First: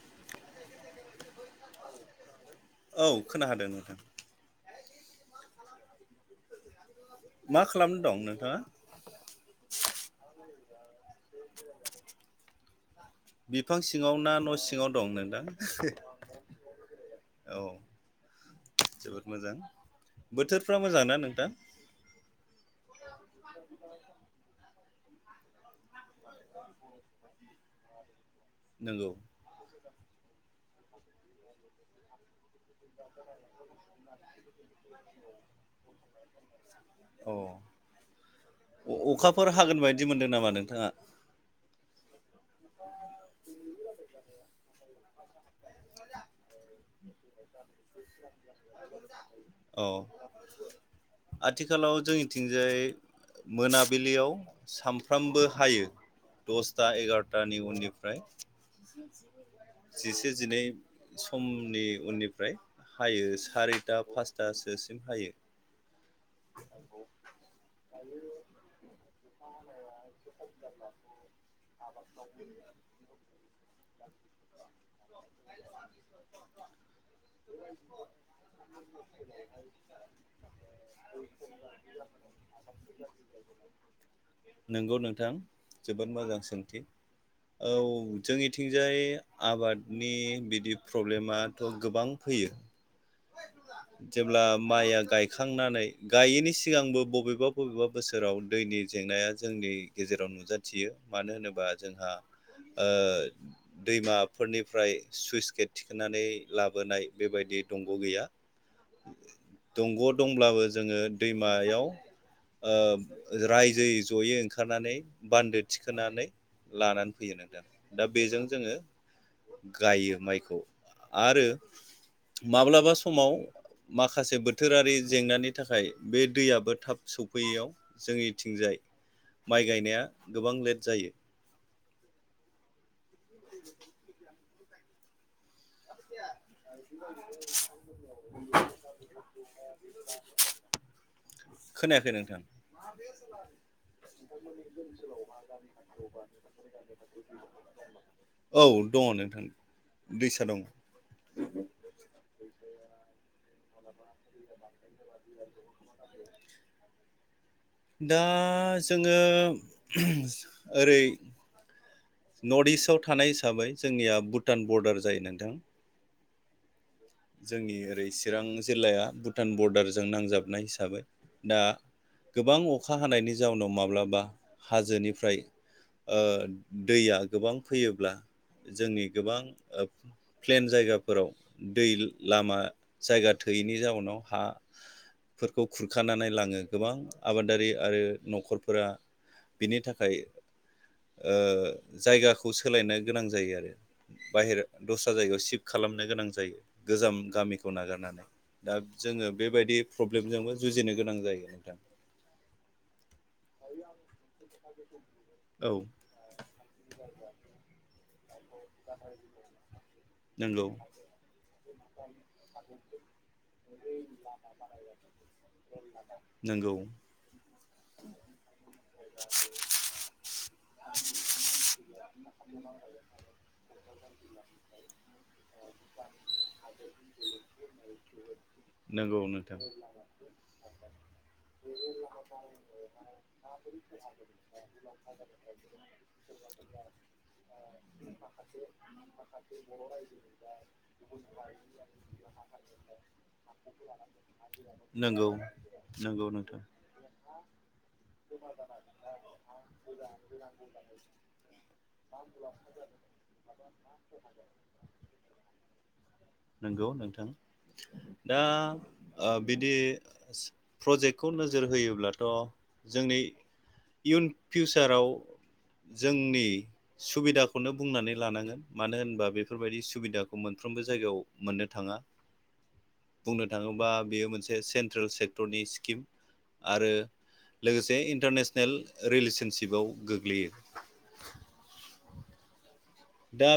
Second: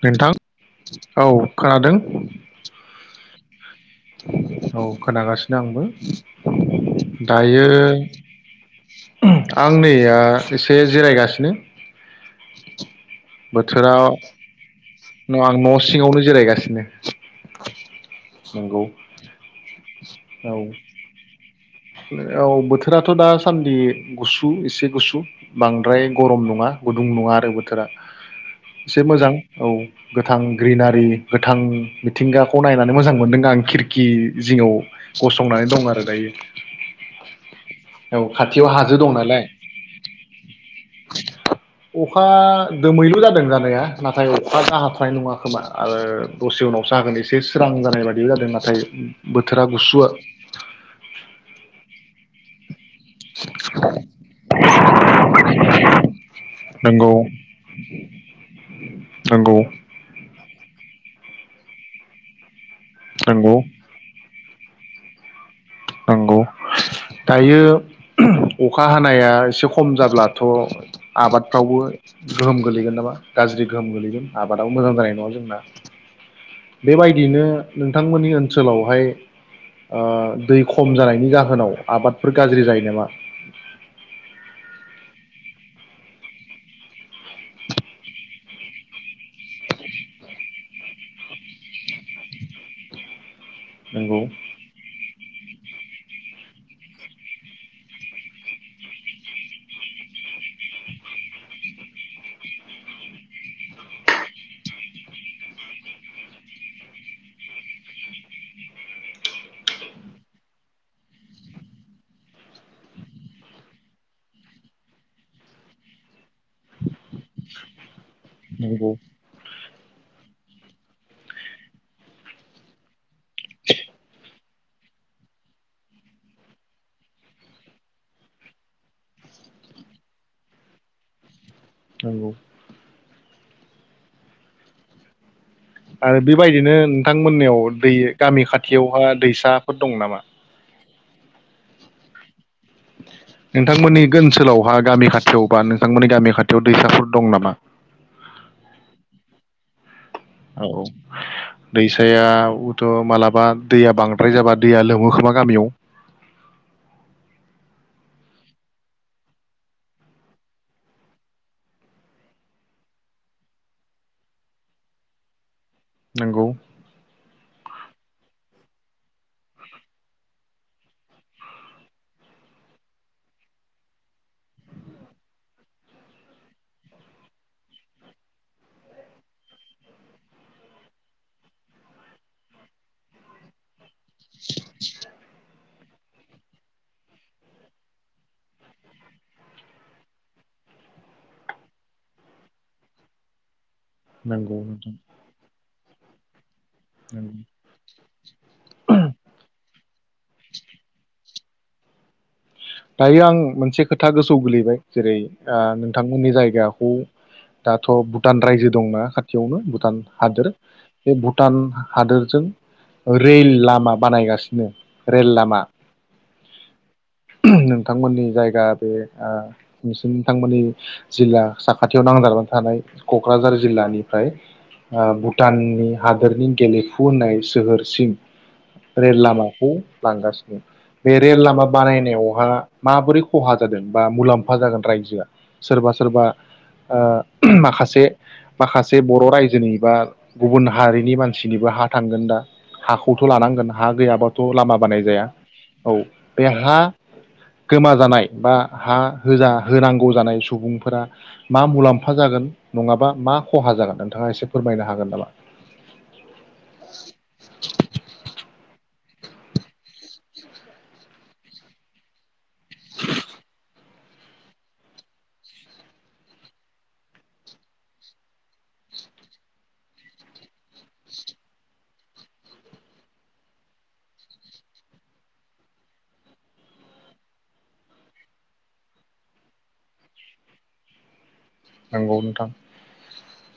नोंथां औ खोनादों। औ खोनाहादों नोंथां औ खोनागासिनो आंबो। मा दायो खालामनो दं नोंथाङा? आं नैया। एसे जिरायगासिनो। [inaudible] बिफां बोथोराव सिङाव ना न'सिङाव दं? दं नोंथां आं न' सिङावनो जिरायगासिनो औ नंगौ जोबोद मोजां औ बोथोरफ्रा मोजांना नोंथां? औ बोथोराथ दासान्दि गुसु एसे गुसु बां बांद्राय गरम नङा गुदुं नङा आरो बोथोरा एसे नंगौ मोजां औ। गोथां ग्रिनारि गोथां मिथिंगा खौ नायनानै मोजां मोनदों आं खिरखि जिङाव गसंनानै दं आरो दायो औ औ खाथियाव हाजो दं नालाय अखाफोर हागोन बायदि मोनदों नामा नोंथाङा? अखा दोमैलु जादों जानाया नाथाय अखा दा अखा हानाय नङ खोमा आरो दसे उनावसाहागोन एसे स्रां जानाय बायदि जादों नाथाय बोथोरा औ गुसुवआ आथिखालाव जोंनिथिंजाय मोनाबिलियाव सामफ्रामबो हायो दसथा नंगौ एगारथानि उननिफ्राय नंगौ जिसे जिनै [inaudible] समनि उननिफ्राय हायो नंगौ सारिता पास दासोसिम हायो। नंगौ दायो अखा हानाया एसे खम जाब्लाथ' आबादफ्रावबो गोहोम गोलैगोन नामा गाज्रि गोहोम गोलैगोन आबादाबो मोजां जानाय नङा जोंना। बेबायदिनो नोंथांमोननि ओनसोलावहाय ओ दै खम जानायनि जाहोनाव आबादफोर गाज्रि जायो नामा? नंगौ नोंथां जोबोद मोजां सोंथि औ जोंनिथिंजाय आबादनि बिदि प्रब्लेमाथ' गोबां फैयो। नंगौ जेब्ला माइया गाय खांनानै गायैनि सिगांबो बबेबा बबेबा बोसोराव दैनि जेंनाया जोंनि गेजेराव नुजाथियो मानो होनोबा जोंहा ओ दैमाफोरनिफ्राय सुइस गेट थिखांनानै लाबोनाय बेबायदि दंग' गैया। दंग' दंब्लाबो जोङो दैमायाव ओ रायजोयै जयै ओंखारनानै बान्दो थिखोनानै लानानै फैयो नोंथां दा बेजों जोङो नंगौ गायो माइखौ आरो माब्लाबा समाव माखासे बो थोरारि जेंनानि थाखाय बे दैयाबो थाब सौफैयैयाव जोंनिथिंजाय माइ गायनाया गोबां लेट जायो। नंगौ आरो बेबायदिनो नोंथांमोननियाव दै गामि खाथियावहा दैसाफोर दं नामा? खोनायाखै नोंथां नोंथांमोननि ओनसोलावहा गामि खाथियाव बा नोंथांमोननि गामि खाथियाव दैसाफोर दं नामा? औ दङ नोंथां दैसा दं औ औ दैसायावथ' मालाबा दैया बांद्राय जाबा दैया लोमो खोमा गामियाव दा जोङो [unintelligible] ओरै- नर्थ इस्टआव थानाय हिसाबै जोंनिया भुटान बरडार जायो नोंथां। नोंगौ जोंनि ओरै चिरां जिल्लाया भुटान बरडारजों नांजाबनाय हिसाबै दा गोबां अखा हानायनि जाउनाव माब्लाबा हाजोनिफ्राय ओ दैया गोबां फैयोब्ला जोंनि गोबां ओ प्लेन जायगाफोराव दै लामा जायगा थोयैनि जाउनाव हा फोर खौ खुरखानानै लाङो गोबां आबादारि आरो नखरफोरा बिनि थाखाय ओ जायगाखौ सोलायनो गोनां जायो आरो। नंगौ बाहेरा नोंथां दस्रा जायगायाव सिफ्ट खालाम नो गोनां जायो। गोजाम नंगौ गामिखौ नागारनानै दा जोङो बेबायदि प्रब्लेमजोंबो जुजिनो गोनां जायो। [inaudible] दायो आं मोनसे खोथा गोसोआव गोलैबाय जेरै- आ औ नोंथांमोननि जायगाखौ दाथ' भुटान रायजो दंना खाथियावनो भुटान हादोर नंगौ बे भुटान हादोरजों रेल लामा बानायगासिनो रेल लामा नंगौ नोंथांमोननि जायगा बे नोंसि नोंथांमोननि जिल्ला साखाथियाव नांजाबनानै थानाय कक्राझार जिल्लानिफ्राय भुटाननि हादोरनि गेलेफु होननाय सोहोरसिम रेल नंगौ नोंथां लामाखौ लांगासिनो बे रेल लामा बानायनाय बेवहा माबोरै खहा जादों? बा मुलाम्फा जागोन रायजोआ सोरबा सोरबा माखासे माखासे बर' रायजोनि बा गुबुन हारिनि मानसिनिबो हा थांगोन दा हाखौथ लानांगोन हा गैयाबाथ' लामा बानाय जाया नंगौ औ नंगौ बे नोंथां हा गोमाजानाय बा हा होजा होनांगौ जानाय सुबुंफोरा मा मुलाम्फा जागोन नङाबा मा खहा जागोन नोंथाङा एसे फोरमायनो हागोन नामा? नंगौ नोंथां दा बिदि प्रजेक्टखौ नोजोर होयोब्लाथ' जोंनि इयुन फिउचाराव जोंनि सुबिदाखौनो बुंनानै लानांगोन मानो होनबा बेफोरबायदि सुबिदाखौ मोनफ्रोमबो जायगायाव मोननो थाङा बुंनो थाङोबा बेयो मोनसे सेन्ट्रेल सेक्टरनि स्किम आरो लोगोसे इन्टारनेसन सनेल रिलेसनसिपाव गोग्लैयो नंगौ नोंथां। दा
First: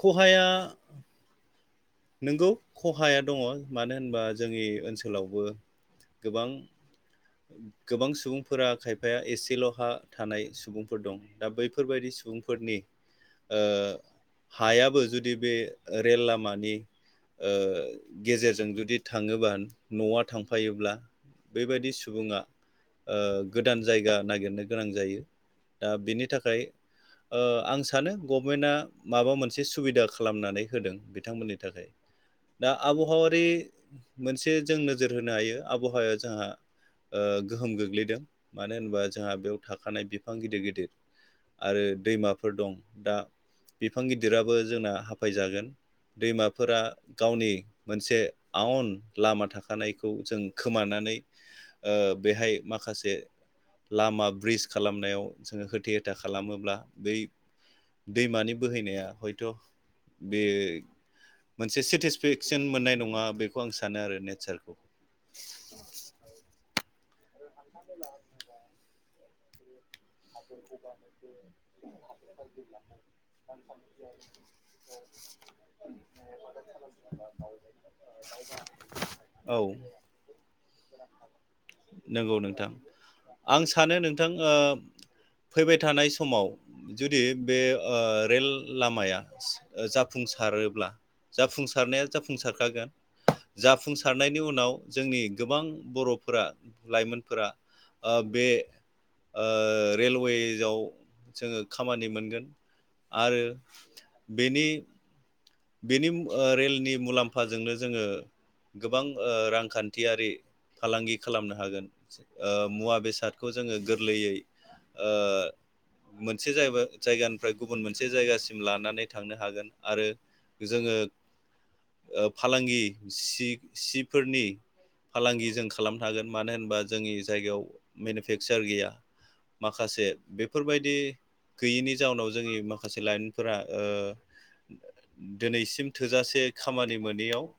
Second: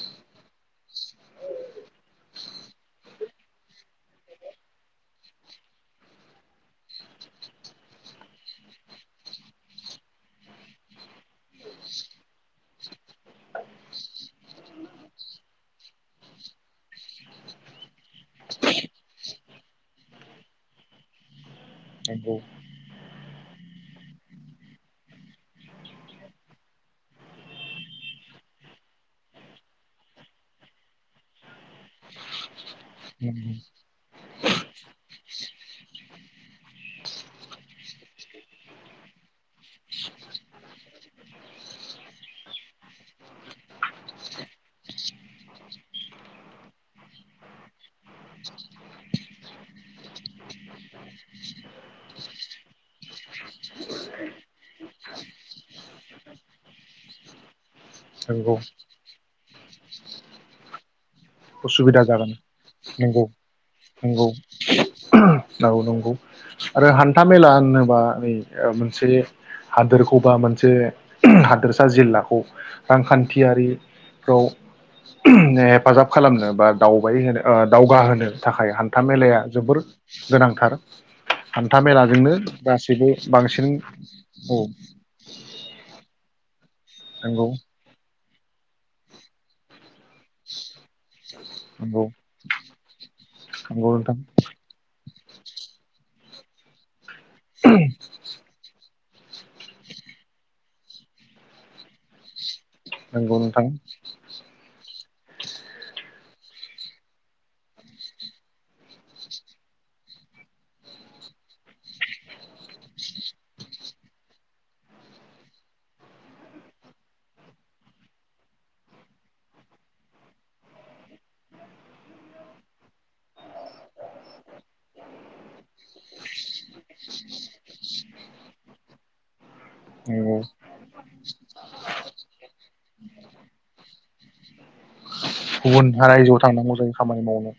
खहाया नोंगौ खहाया दङ' मानो होनबा जोंनि ओनसोलावबो गोबां गोबां सुबुंफोरा खायफाया एसेल' हा थानाय सुबुंफोर दं दा बैफोरबायदि सुबुंफोरनि ओ हायाबो जुदि बे रेल लामानि ओ गेजेरजों जुदि थाङोबा न'आ थांफायोब्ला बेबायदि सु नंगौ सुबुङा ओ गोदान जायगा नागिरनो गोनां जायो दा बिनि थाखाय आं सानो गभमेन्टआ माबा मोनसे सुबिदा खालामनानै होदों बिथांमोननि थाखाय दा आबहावारि मोनसे जों नोजोर होनो हायो आबहावाया जोंहा ओ गोहोम गोग्लैदों मानो होनोबा जोंहा बेयाव थाखानाय बिफां गिदिर गिदिर आरो दैमाफोर दं दा बिफां गिदिराबो जोंना हाफायजागोन दैमाफोरा गावनि मोनसे आवन लामा थाखानायखौ जों खोमानानै ओ बेहाय माखासे लामा ब्रिज खालामनायाव जोङो होथे होथा खालामोब्ला बै दैमानि नंगौ बोहैनाया हयथ' बे मोनसे उसुबिदा जागोन सेटिसफेक्सन मोननाय नंगौ नङा बेखौ आं सानो आरो नंगौ नेचारखौ नंगौ नंगौ। आरो हान्था मेला होनोबा नै मोनसे हादोरखौ बा मोनसे हादोरसा जिल्लाखौ रांखान्थियारिफ्राव हेफाजाब खालामनो बा दावबाय होनो ओ दावगाहोनो थाखाय हान्था मेलाया औ जोबोर गोनांथार हान्था मेलाजोंनो नंगौ नोंथां गासैबो आं बांसिन सानो नोंथां ओ औ फैबाय थानाय समाव जुदि नंगौ बे ओ रेल लामाया ओ जा फुंसारोब्ला जाफुंसारनाया नंगौ जाफुंसारखागोन नंगौ नोंथां जाफुंसारनायनि उनाव जोंनि गोबां बर' फोरा लाइमोन फोरा ओ बे ओ रेलवेेजाव जोङो खामानि मोनगोन नंगौ आरो नोंथां बेनि बेनि ओ रेल नि मुलाम्फाजोंनो जोङो गोबां ओ रांखान्थियारि फालांगि खालामनो हागोन। ओ मुवा बेसादखौ जोङो गोर लैयै ओ मोनसे जायबा जायगानिफ्राय गुबुन मोनसे जायगासिम लानानै थांनो हागोन आरो जोङो ओ फालांगि सि-सिफोरनि फालांगि जों खालामनो हागोन मानो होनबा जोंनि जायगायाव मेनुफेक्सार गैया माखासे नंगौ बेफोरबायदि गैयिनि जाउनाव जोंनि माखासे लाइमोनफोरा ओ दिनैसिम गुबुनहा रायजोआव थोजासे थांनांगौ जायो खामानि मोनैयाव मावनो।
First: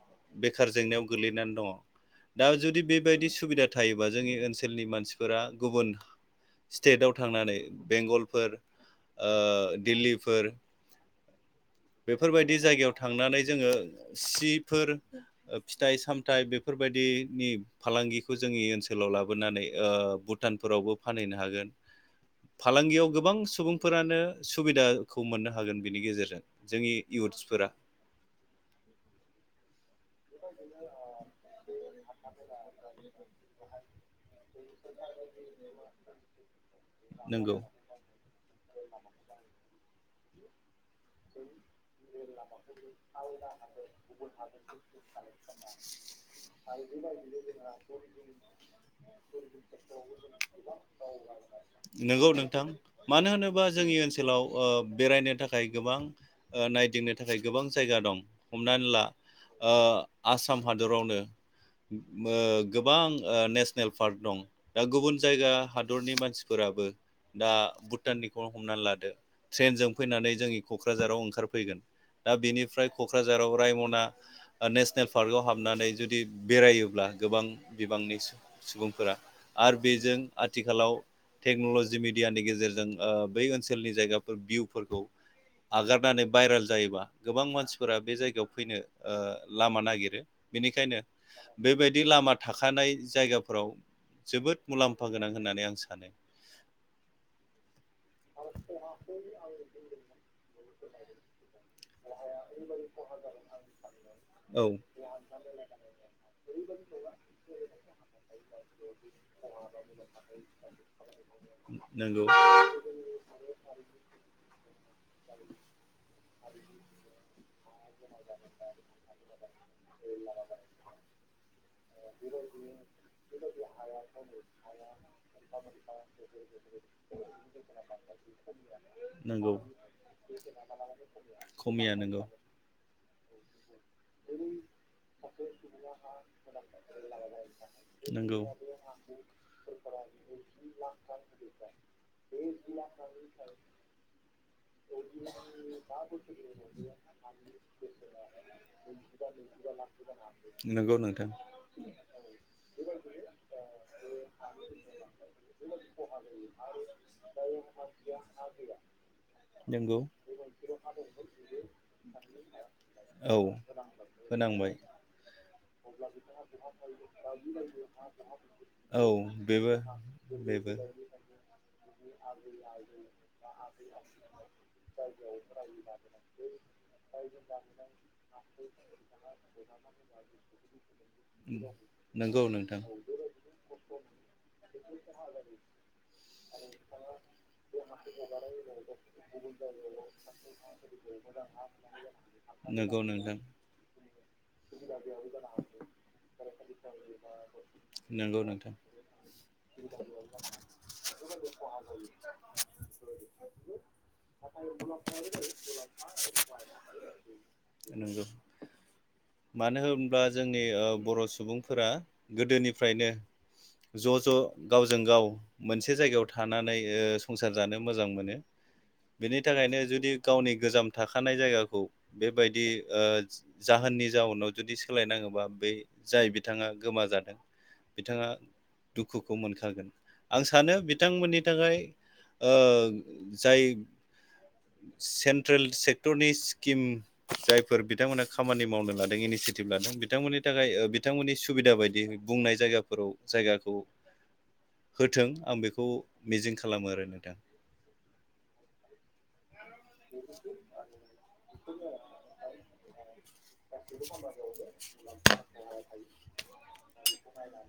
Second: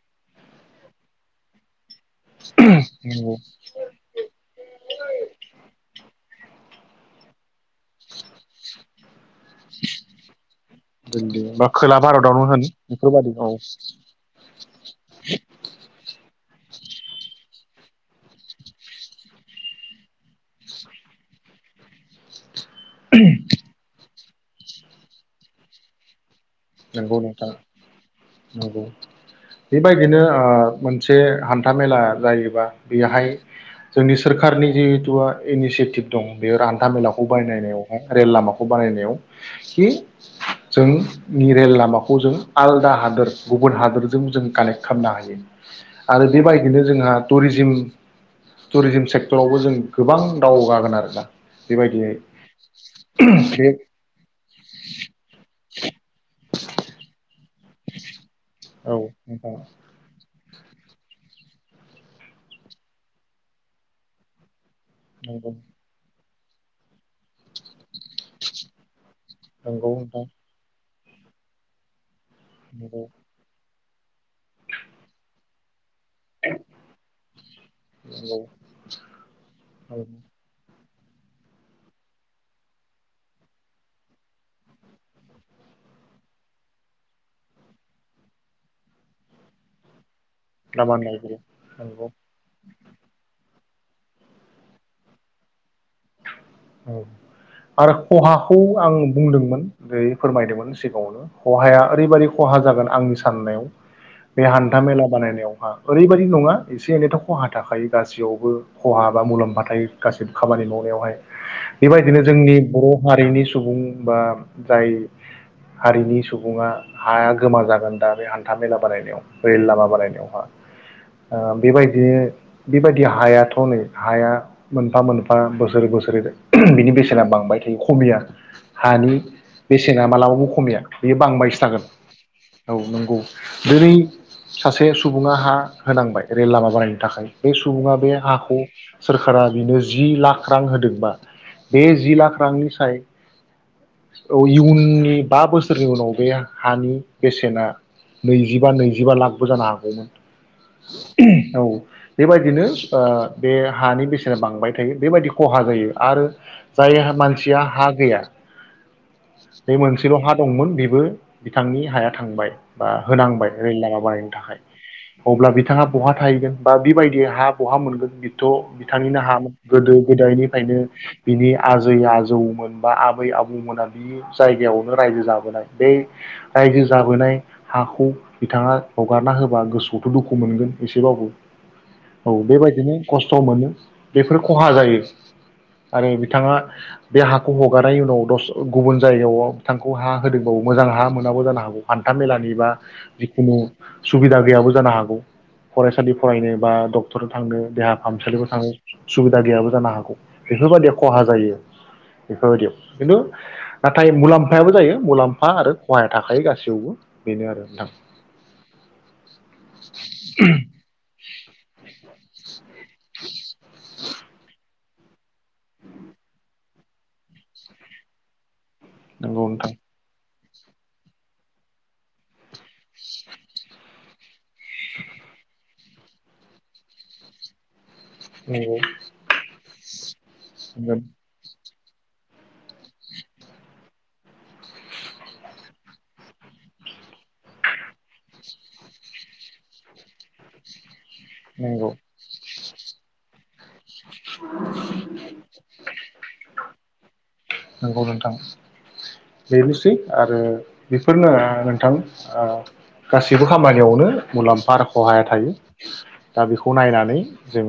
बेखार जेंनायाव गोलैनानै दङ। दा जुदि बेबायदि नंगौ सुबिदा थायोबा जोंनि ओनसोलनि मानसिफोरा गुबुन स्टेदाव थांनानै बेंगलफोर ओ दिल्लीफोर दिल्ली बा खोला भारतावनो बेफोरबायदि होन जायगायाव बेफोरबादि थांनानै औ जोङो सिफोर फिथाइ सामथाइ बेफोरबायदि नि फालांगिखौ जोंनि ओनसोलाव लाबोनानै ओ भु टानफोरावबो फानहैनो हागोन। फालांगियाव गोबां सुबुंफोरानो सुबिदाखौ मोननो हागोन बिनि गेजेरजों जोंनि नोंगौ नोंथां इयुथ्सफोरा नोंगौ बेबाय दिनो ओ मोनसे हान्था मेला जायोबा बेहाय जोंनि सोरखारनि जिहेथु इनिसियेटिभ दं बेयो हान्था मेलाखौ नोंगौ बायनायनायावहाय रेल लामाखौ बानायनायाव कि जों [inaudible] आलदा हादोर गुबुन हादोरजों जों कानेक्ट खालामनो हायो आरो बेबायदिनो जोंहा टुरिजिम टुरिजिम सेक्टरावबो जों गोबां दावगागोन आरोना बेबायदियै नोंगौ नोंथां मानो होनोबा बे जोंनि ओनसोलाव ओ बेरायनो थाखाय ओ नायदिंनो थाखाय गोबां जायगा दं हमनानै औ ला नोंथां ओ आस साम हादरावनो मो गोबां नेसनेल पार्क दं दा गुबुन जायगा नंगौ हादरनि मानसि फोराबो दा भुटाननिखौ हमनानै लादो ट्रेनजों नंगौ नोंथां फैनानै जोंनि कक्राझाराव ओंखारफैगोन दा बिनिफ्राय नंगौ कक्राझाराव रायमन मा नेसनेल पार्कआव हाबनानै जु जुदि बेरायोब्ला गोबां बिबांनि सु नंगौ सुबुंफोरा आरो बेजों आथिखालाव टेक्नलजि मेडियानि गेजेरजों ओ बै ओनसोलनि जायगाफोर भिउफोरखौ आगारनानै भाइरेल जायोबा गोबां मानसिफोरा बे जायगायाव ओ फैनो लामा नागिरो लामा बेनिखायनो नायगिरो बेबायदि नंगौ लामा थाखानाय जायगाफोराव जोबोद मुलाम्फा गोनां होननानै आं सानो। औ आरो खहाखौ आं बुंदोंमोन बै फोरमाय बायदोंमोन सिगाङावनो खहाया ओरैबादि खहा जागोन आंनि साननायाव बे औ हान्था मेला बानायनायावहा ओरैबायाददि नङा एसे एनैथ खहा थाखायो गासैयावबो खहा बा मुलाम्फा थायो गासैबो खामानि मावनायावहाय बेबादिनो नंगौ जोंनि बर हारिनि सुबुं बा जाय हारिनि सुबुङा हा गोमा जागोन दा बे हान्था मेला बानायनायाव रेल लामा बारायनायावहा ओ बेबायदि बेबायदि हायाथ नै हाया मोनफा मोनफा बोसोर बोसोर [unintelligible] बिनि बेसेना बांबाय थायो खमिया हानि नंगौ बेसे ब खमिया बेयो बांबायसो थागोन खमिया नंगौ औ नंगौ दिनै सासे सुबुङा हा होनांबाय रेल लामा बानायायनो थाखाय बे सुबुङा बे नंगौ हाखौ सोरखारा बेनो जि लाख रां होदों बा बे जि लाख रांनि साय औ इउ बे बा बोसोरनि उनाव बे हानि बेसेना नैजिबा नैजिबा लाखबो जानो हागौमोन नंगौ नोंथां [unintelligible] औ बेबायदिनो ओ बे हानि बेसेना बांबाय थायो बेबायदि खहा जायो आरो जाय मानसिया हा गैया बे नंगौ मोनसेल हा दंमोन बेबो बिथांनि हाया थांबाय बा औ होनांबाय रेल लामा बानायनो थाखाय होनांबाय अब्ला बिथाङा बहा थाहैगोन बा बिबायदि हा बहा मोनगोन बेथ औ बिथांनिनो हामोन बेबो गोदो बेबो गोदायनिफ्रायनो बिनि आजै आजौमोन बा आबै आबौमोना बि जायगायावनो रायजो जाबोनाय बे रायजो जाबोनाय हाखौ बिथाङा हगारना होबा गोसोआवथ दुखु मोनगोन एसेबाबो औ नंगौ नोंथां बेबायदिनो खस्थ मोनो बेफोर खहा जायो आरो बिथाङा बे हाखौ हगारनायनि उनाव दस गुबुन जा बिथांखौ हा होदोंबाबो मोजां हा मोनाबो जानो हागौ हान्था मेलानि बा नंगौ नोंथां जिखुनु सुबिदा गैयाबो जानो हागौ फरायसालि फरायनो बा डक्टर थांनो देहा नंगौ फाहामसालिफोर थांनो नोंथां सुबिदा गैयाबो जानो हागौ बेफोरबायदियाव खहा जायो बेफोरबायदियाव खिन्थु नाथाय मुलाम्फायाबो जायो मुलाम्फा आरो खहाया थाखायो गासैयावबो बेनो आरो नोंथां [inaudible] नंगौ मानो होनब्ला जोंनि ओ बर सुबुंफोरा गोदोनि फ्रायनो ज ज गावजों गाव मोनसे जायगायाव थानानै ओ संसार जानो मोजां मोनो। बिनि नंगौ नोंथां थाखायनो जुदि गावनि गोजाम थाखानाय जायगाखौ बेबायदि ओ जाहोननि जाउनाव जुदि सोलायनाङोबा बै जाय बिथाङा गोमाजादों बिथाङा नंगौ दुखुखौ मोनखागोन। आं सानो बिथांमोननि थाखाय ओ जाय सेन्ट्रेल सेक्टरनि स्किम जायफोर बिथांमोना खामानि मावनो लादों इनिसियेटिभ लादों बिथांमोननि थाखाय ओ बिद बिथांमोननि सुबिदा नंगौ बायदि बुंनाय जायगा औ जायगा होथों आं बेखौ मिजिं खालामो आरो नोंथां। नंगौ नोंथां बेनोसै आरो बेफोरनो ओ नोंथां ओ गासैबो खामानियावनो मुलाम्फा आरो खहाया थायो। दा बेखौ नायनानै जों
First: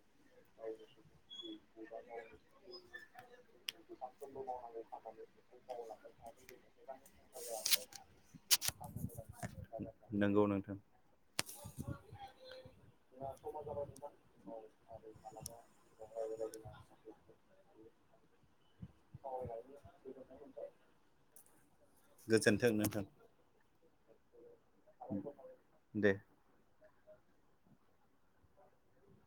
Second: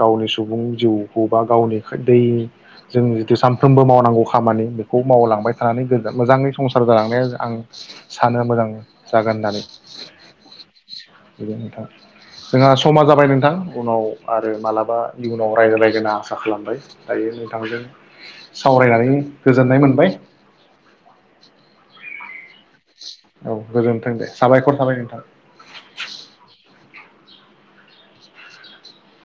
गावनि सुबुं जिउखौ बा गावनि खो दैजों जों जिथु सामफ्रोम नांगौ खामानि बेखौ मावलांबाय थानानै गोजोन मोजाङै संसार जालांनाया आं सानो मोजां जागोन होननानै। नंगौ नोंथां जोंहा समा जाबाय नोंथां उनाव आरो मालाबा इयुनाव राय- रायलायगोना आसा खालामबाय दायो नोंथांजों सावरायनानै गोजोननाय मोनबाय। गोजोनथों नोंथां औ गोजोनथों दे साबायखर थाबाय नोंथां। दे